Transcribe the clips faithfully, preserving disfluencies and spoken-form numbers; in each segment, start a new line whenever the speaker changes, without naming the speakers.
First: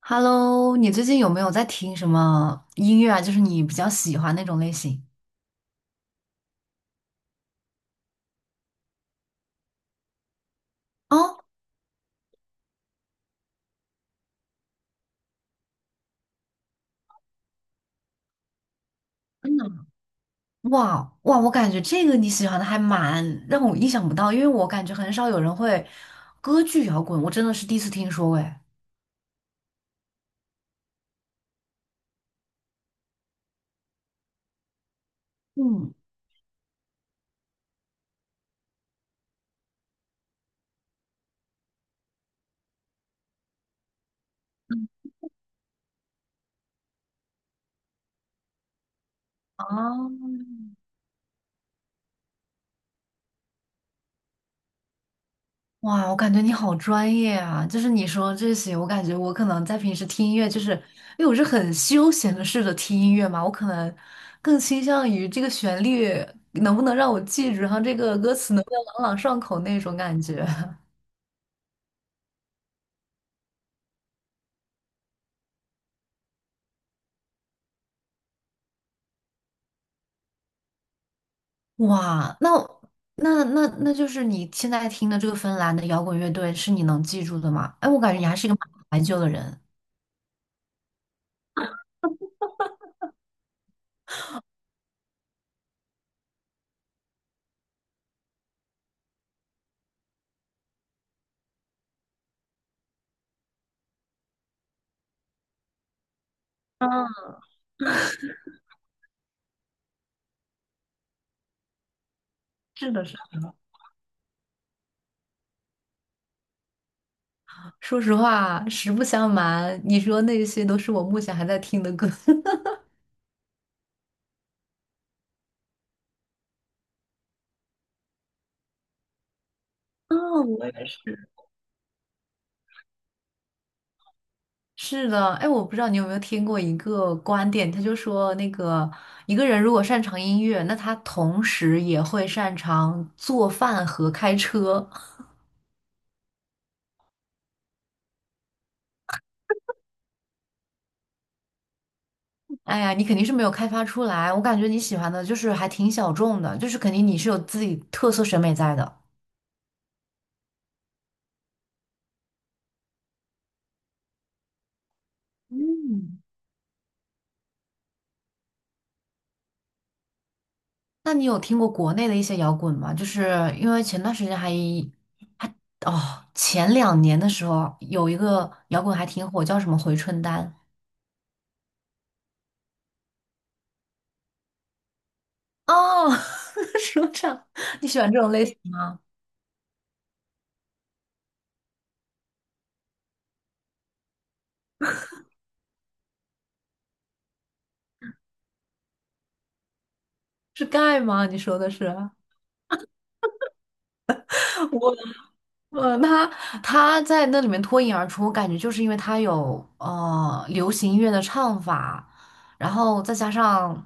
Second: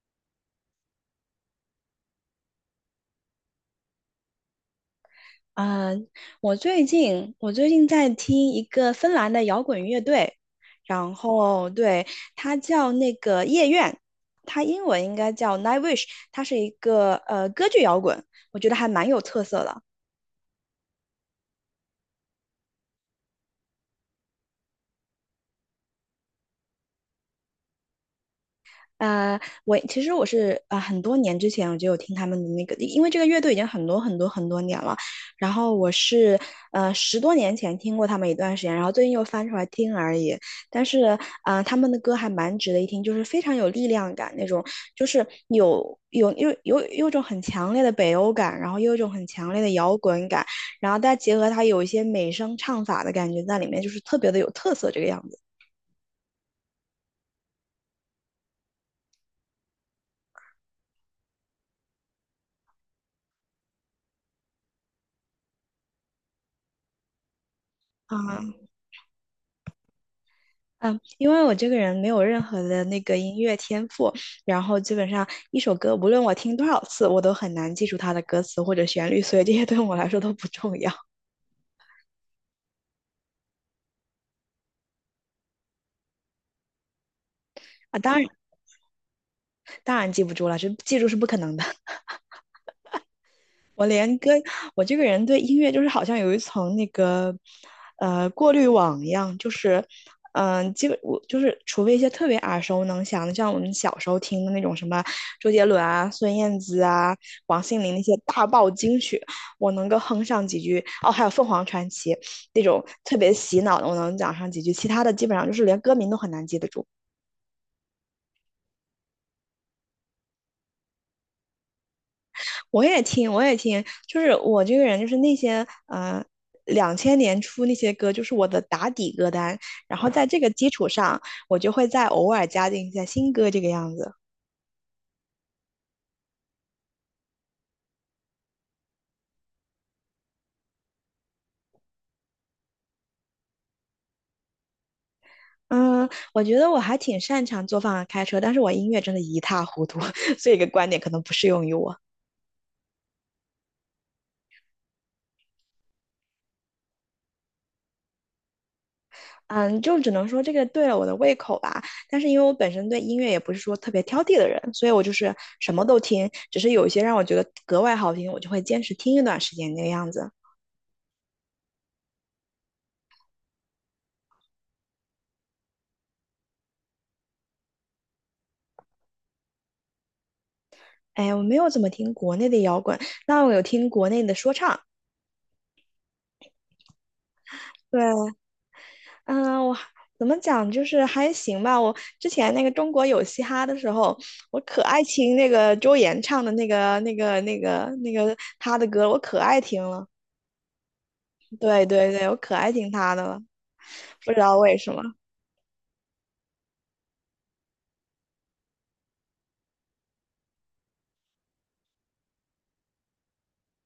Hello，你最近有没有在听什么音乐啊？就是你比较喜欢那种类型
啊、我最近我最近在听一个芬兰的摇滚乐队，然
哦？
后对，它叫那个夜愿，它英文应该叫 Nightwish，它是一个呃歌剧摇滚，我觉得还蛮有特
真
色
的
的。
吗？哇哇，我感觉这个你喜欢的还蛮让我意想不到，因为我感觉很少有人会歌剧摇滚，我真的是第一次听说诶。
呃，我其实我是呃很多年之前我就有听他们的那个，因为这个乐队已经很多很多很多年了，然后我
嗯，
是呃十多年前听过他们一段时间，然后最近又翻出来听而已。但是呃他们的歌还蛮值得一听，就是非常有力量感那种，就是有有有有有一种很强烈的北欧感，然后又有一种很强烈的摇
哦，
滚感，然后再结合它有一些美声唱法的感觉在里面，就是特别的有特色这个样子
哇，我感觉你好专业啊！就是你说这些，我感觉我可能在平时听音乐，就是因为我是很休闲的试着听音乐嘛，我可能更倾向于这个旋律能不能让我记住，然后这个歌词
啊。
能不能朗朗上口那种感觉。
嗯，因为我这个人没有任何的那个音乐天赋，然后基本上一首歌，无论我听多少次，我都很难记住它的歌词或者旋律，所以这些对我来说都不重要
哇，那那那那就是你现在听的这个芬兰的摇滚乐队是你能记住的吗？哎，
啊。
我感
当
觉
然，
你还是一个蛮怀旧的人。
当然记不住了，这记住是不可能的。我连歌，我这个人对音乐就是好像有一层那个呃过滤网一样，就是嗯、呃基本我就是除非一些特别耳熟能详的，像我们小时候听的那种什么周杰伦啊、孙燕姿啊、
嗯，
王心凌那些大爆金曲，我能够哼上几句。哦，还有凤凰传奇那种
是的，是
特别
的。
洗脑的，我能讲上几句，其他的基本上就是连歌名都很难记得住。
说实话，实不相瞒，你说那些都是我目前还在听的歌。
我也听，我也听，就是我这个人，就是那些呃，两千年初那些歌，就是我的打底歌单。然后
哦，
在这个
我
基
也
础上，
是。
我就会再偶尔加进一些新歌，这个样子。
是的，哎，我不知道你有没有听过一个观点，他就说那个一个人如果擅长音乐，那他同时也会擅长做饭和开车。
嗯，我觉得我还挺擅长做饭和开车，但是我音乐真的一塌糊涂，所以这个观点可能不适用于我。
哎呀，你肯定是没有开发出来，我感觉你喜欢的就是还挺小众的，就是肯定你是有自己特色审美在的。
嗯，就只能说这个对了我的胃口吧。但是因为我本身对音乐也不是说特别挑剔的人，所以我就是什么都
嗯，
听，只是有一些让我觉得格外好听，我就会坚持听一段时间那个样子。
那你有听过国内的一些摇滚吗？就是因为前段时间还哦，前两年的时候有一个摇滚还挺火，叫什么回春丹。
哎呀，我没有怎么听国内的摇滚，但我有听国内的说唱。
哦，说唱，你喜欢这种
对，
类型吗？
嗯，我还怎么讲，就是还行吧。我之前那个中国有嘻哈的时候，我可爱听那个周岩唱的那个、那个、那个、那个他的歌，我可爱听了。
是盖吗？你说的
对
是
对 对，我可爱听他的了，不知道为什
我，
么。
呃，他他在那里面脱颖而出，我感觉就是因为他有呃流行音乐的唱法，然后再加上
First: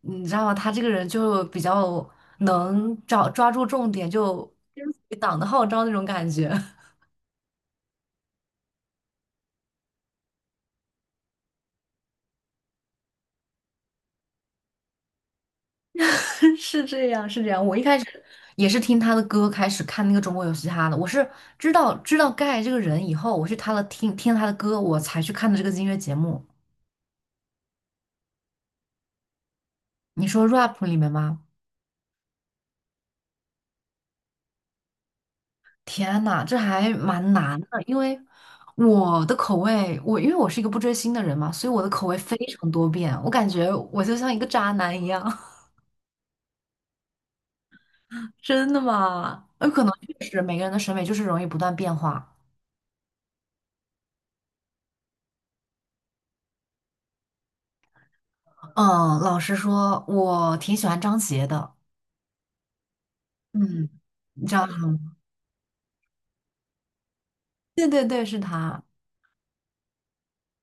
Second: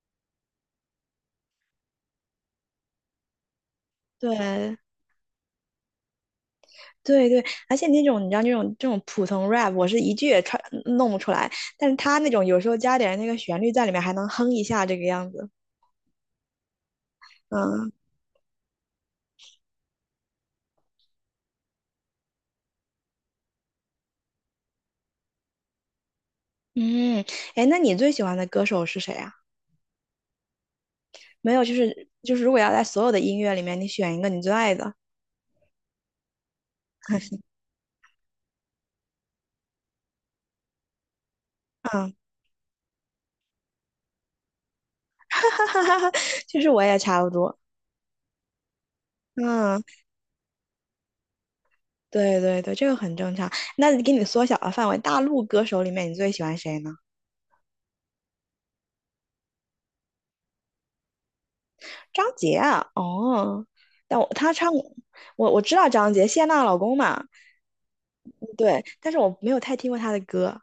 你知道吗？他这个人就比较能找抓住重点，就
对
跟随党的号召那种感觉。
对对，而且那种你知道那种这种普通 rap，我是一句也唱弄不出来，但是他那种有时候加点那个旋律在里面，还能哼一下这个样子。
是这样，是这样。我一
嗯，
开始也是听他的歌开始看那个《中国有嘻哈》的，我是知道知道盖这个人以后，我去他的听听他的歌，我才去看的这个音乐节目。
嗯，哎，那你最喜欢的歌手是谁啊？
你说 rap 里面吗？
没有，就是就是，如果要在所有的音乐里面，你选一个你最爱的，
天呐，这还蛮难的，因为我的口味，我因为我是一个不追星的人嘛，所以我的口
嗯，
味非常多变，我感觉我就像一个渣男一样。
其实我也差不多，
真的吗？有
嗯，
可能确实每个人的审美就是容易不断变化。
对对对，这个很正常。那给你缩小了范围，大陆歌手里面你最喜欢谁呢？
嗯，老实说，我挺喜欢张杰的。
张杰啊，哦，
嗯，
但我
你
他
知道
唱
他吗？
我我知道张杰，谢娜老公嘛，
对对对，是他。
对，但是我没有太听过他的歌，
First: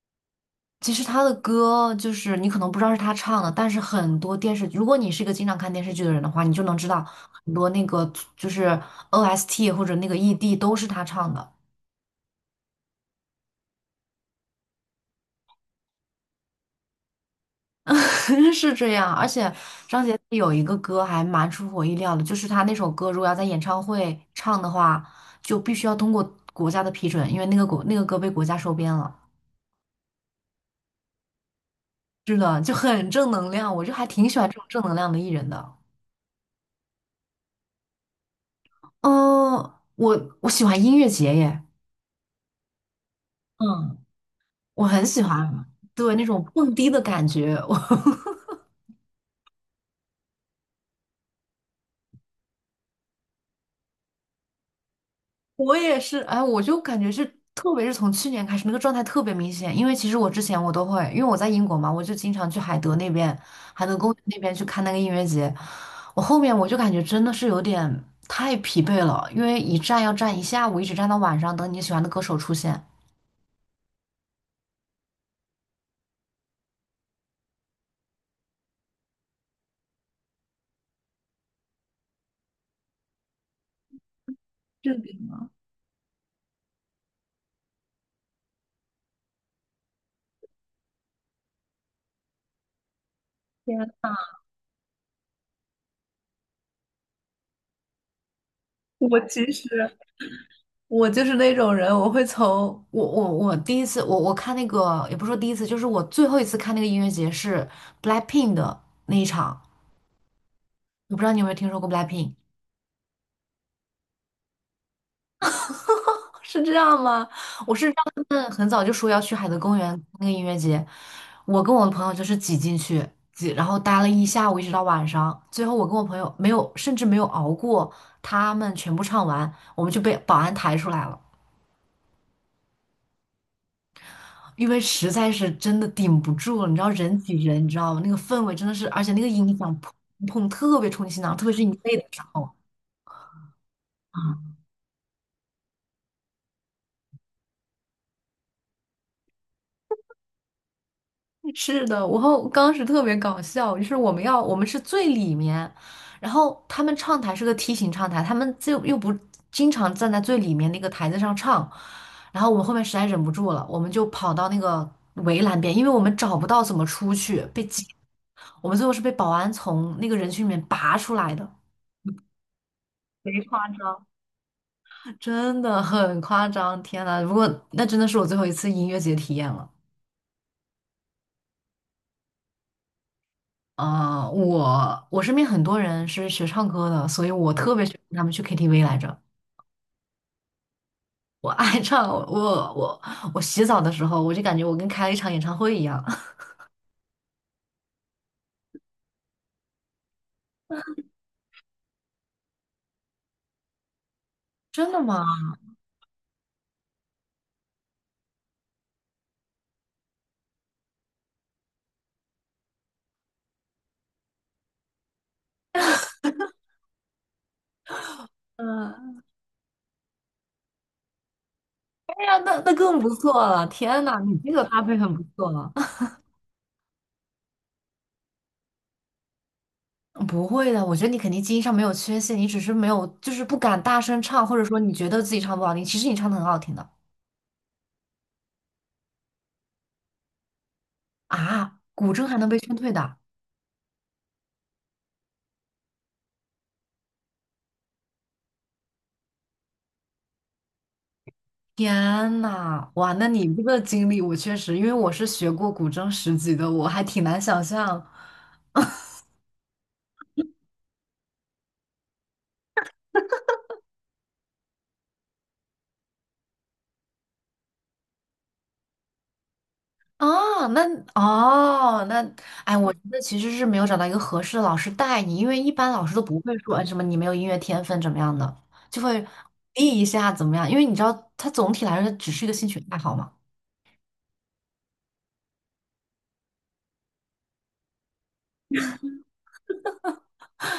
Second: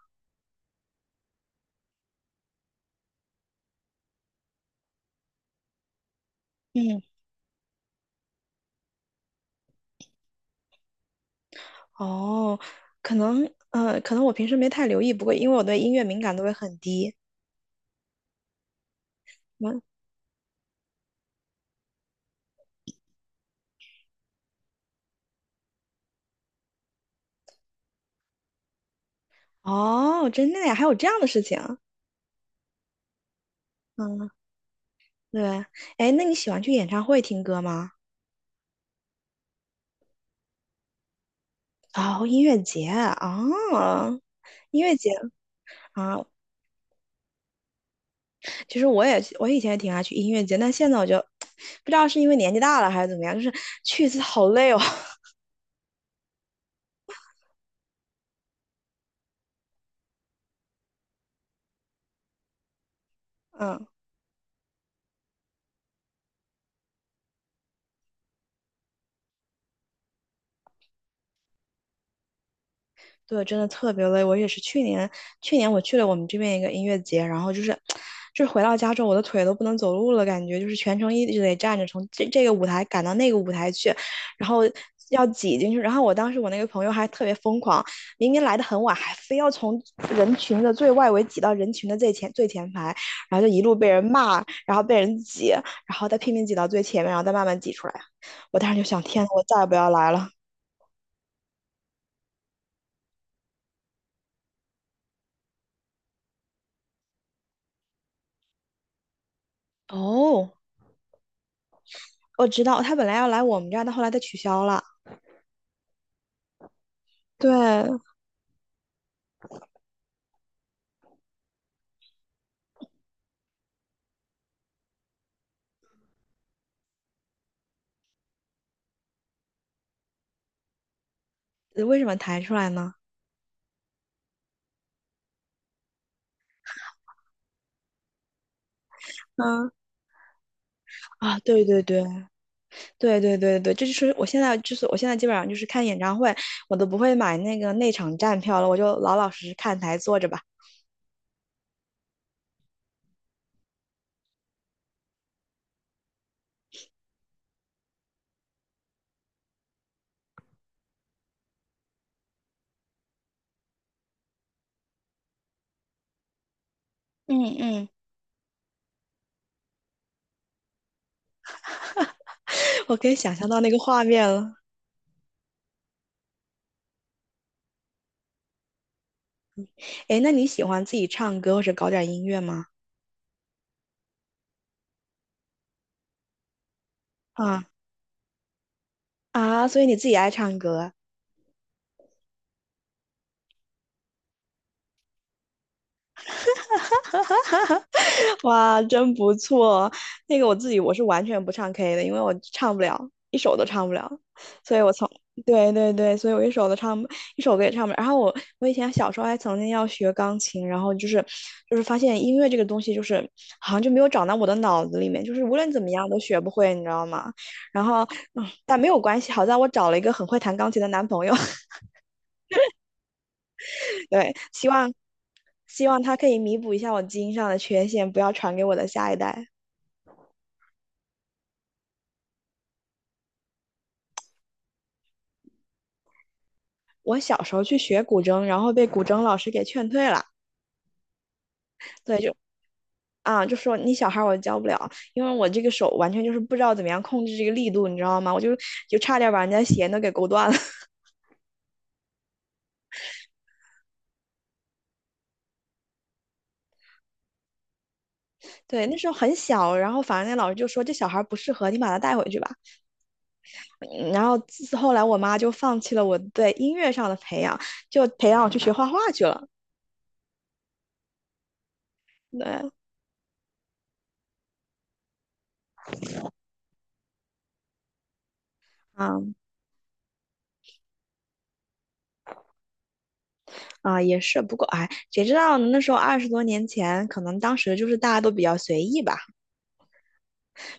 其实他的歌就是你可能不知道是他唱的，但是很多电视，如果你是一个经常看电视剧的人的话，你就能知
嗯，
道很多那个就是 O S T 或者那个 E D 都是他唱的，
哦，可能呃，可能我平时没太留意，不过因为我对音乐敏感度也很低。
是这样。而且
嗯。
张杰有一个歌还蛮出乎我意料的，就是他那首歌如果要在演唱会唱的话，就必须要通过国家的批准，因为那个国那个歌被国家收编了。
哦，真的呀，还有这样的事情。
是的，就很正能量，我就还
嗯，
挺喜欢这种正能量的艺
对。
人的。
哎，那你喜欢去演唱会听歌吗？
嗯，我我喜欢音乐节耶，
哦，音乐节
嗯，
啊，音
我
乐
很
节
喜欢，对
啊，
那种蹦迪的感觉，我
其实我也我以前也挺爱去音乐节，但现在我就 不知道是因为年纪大了还是怎么样，就是去一次好累哦。
我也是，哎，我就感觉是，特别是从去年开始，那个状态特别明显。因为其实我之前我都会，因为我在英国嘛，我就经常去海德那边，
嗯。
海德公园那边去看那个音乐节。我后面我就感觉真的是有点太疲惫了，因为一站要站一下午，一直站到晚上，等你喜欢的歌手出现。
对，真的特别累。我也是去年，去年，我去了我们这边一个音乐节，然后就是，就是回到家之后，我的腿都不能走路了，感觉就是全程一直得站着，从这这个舞台赶到那个舞台去，然后要挤进去。然后我当时我那个朋友还特别疯狂，明明来的很晚，还非要从人群的最外围挤到人群的最前最前排，然后就一路被人骂，然后被人挤，然后再拼命挤到最前面，然后再慢慢挤出来。我当时就想，
我
天呐我
其
再也不要
实
来了。
我就是那种人，我会从我我我第一次我我看那个也不是说第一次，就是我最后一次看那个音乐节是 BLACKPINK 的那一场，
哦，
我不知道你有没有听说过 BLACKPINK，
我知道他本来要来我们这儿，但后来他取消了。
是这样吗？
对，呃
嗯，很早就说要去海德公园那个音乐节，我跟我的朋友就是挤进去挤，然后待了一下午，一直到晚上，最后我跟我朋友没有，甚至没有熬过他们全部唱完，我们就被保安抬出来了。
为什么弹出来呢？
因为实在是真的顶不住了，你知道人挤人，你知道吗？那个氛围真的是，而且那个音
嗯
响砰砰特别冲击心脏，
啊，
特别
对
是你
对
背
对
的时候。
对对对对，这就是我现在就是我现在基本上就是看演唱会，我都不会买那个内场站票了，我就老老实实看台坐着吧。
是的，我后当时特别搞笑，就是我们要我们是最里面，然后他们唱台是个梯形唱台，他们就又不经常站在最里面那个台子上唱，然后我们后面实在忍不住了，我们就跑到那个围栏边，因为我们找不到怎么出去，
嗯
被挤，
嗯，
我们最后是被保安从那个人群里面拔出来的，
我可以想
贼
象到
夸
那个画
张。
面了。
真的很夸张，天呐！如果那真的是我最后一次音乐节体验了。
诶，那你喜欢自己唱歌或者搞点音乐吗？
啊、我我身边很多人是学唱歌的，所以我
啊。
特别喜欢他们去 K T V 来着。
啊，所以你自己爱唱歌，
我爱唱，我我我洗澡的时候，我就感觉我跟开了一场演唱会一样。
哇，真不错。那个我自己我是完全不唱 K 的，因为我唱不了，一首都唱不了。
真的吗？
对对对，所以我一首都唱不一首歌也唱不了。然后我我以前小时候还曾经要学钢琴，然后就是就是发现音乐这个东西就是好像就没有长到我的脑子里面，就是无论怎么样都学不会，你知道吗？然后嗯，但没有关
嗯，
系，好在我找了一个很会弹钢琴的男朋友，
哎呀，那那更不错了！天呐，
对，
你这个
希
搭
望
配很不错了。
希望他可以弥补一下我基因上的缺陷，不要传给我的下一代。
不会的，我觉得你肯定基因上没有缺陷，你只是没有就是不敢大声唱，或者说你觉得自己唱不好听，其实你唱的很好听的
我小时候去学古筝，然后被古筝老师给劝退了。
啊。古
对，
筝
就
还能被劝退的，
啊，就说你小孩儿我教不了，因为我这个手完全就是不知道怎么样控制这个力度，你知道吗？我就就差点把人家鞋都给勾断了。
天呐，哇，那你这个经历，我确实，因为我是学过古筝十级的，我还挺难想象。
对，那时候很小，然后反正那老师就说这小孩儿不适合，你把他带回去吧。嗯。然后自后来我妈就放弃了我对音乐上的培养，就培养我去学画画去了。
啊。那哦，那
对。
哎，我觉得其实是没有找到一个合适的老师带你，因为一般老师都不会说，哎，什么你没有音乐天分怎么样的，就
啊。
会鼓励一下怎么样，因为你知道，它总体来说只是一个兴趣爱好嘛。
啊，也是，不过哎，谁知道呢那时候二十多年前，可能当时就是大家都比较随意吧。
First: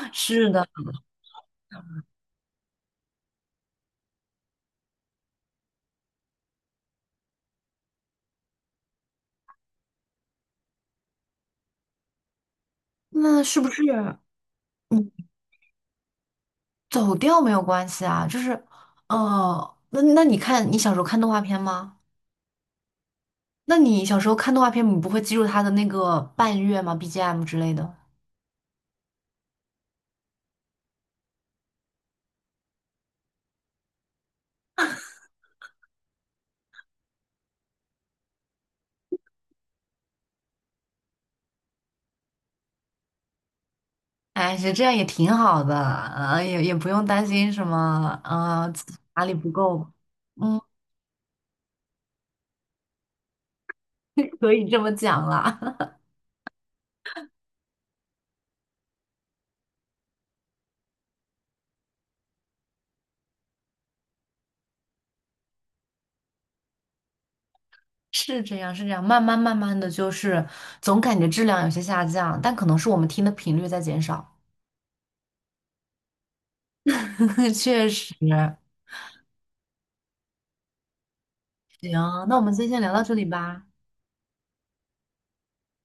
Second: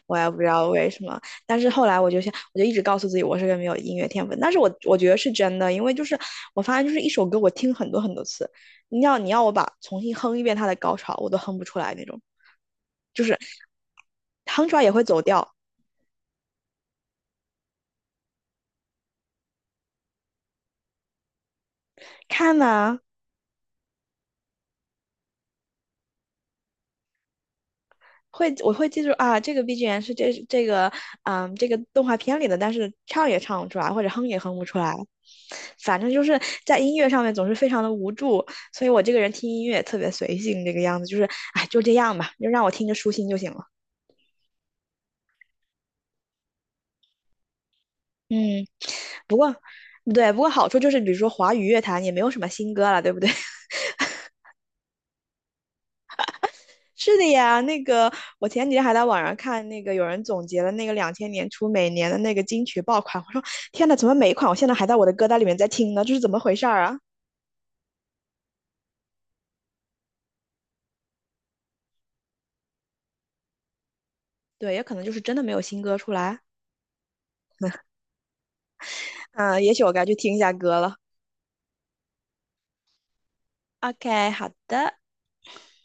我也不知道为什么，但是后来我就想，我就一直告诉自己我是个没有音乐天分，但是我我觉得是真的，因为就是我发现就是一首歌我听很多很多次，你要你要我把重新哼一遍它的高潮，我都哼不出来那种，就是
那是不是
哼出来也会走
你
调。
走调没有关系啊？就是，哦，那那你看你小时候看动画片吗？
看呐。
那你小时候看动画片，你不会记住它的那个伴乐吗？B G M 之类的？
会，我会记住啊，这个 B G M 是这这个嗯这个动画片里的，但是唱也唱不出来，或者哼也哼不出来，反正就是在音乐上面总是非常的无助，所以我这个人听音乐也特别随性，这个样子就是哎就这样吧，就让我听着舒心就行了。
哎，实这样也挺好的，呃，也也不用担心什么，
嗯，
呃，自己哪里
不
不
过
够，
对，不过
嗯，
好处就是比如说华语乐坛也没有什么新歌了，对不对？
可以这么讲啦。
是的呀，那个我前几天还在网上看那个有人总结了那个两千年初每年的那个金曲爆款，我说天呐，怎么每一款我现在还在我的歌单里面在听呢？这是怎么回事儿啊？
是这样，是这样，慢慢慢慢的就是总感觉质量有些下降，但可能是我们听的频率在减少。
对，也可能就是真的没有新歌出来，
确实，
嗯，也许我该去听一下歌了。
行，那我们今天先聊到这里吧。
OK，好的。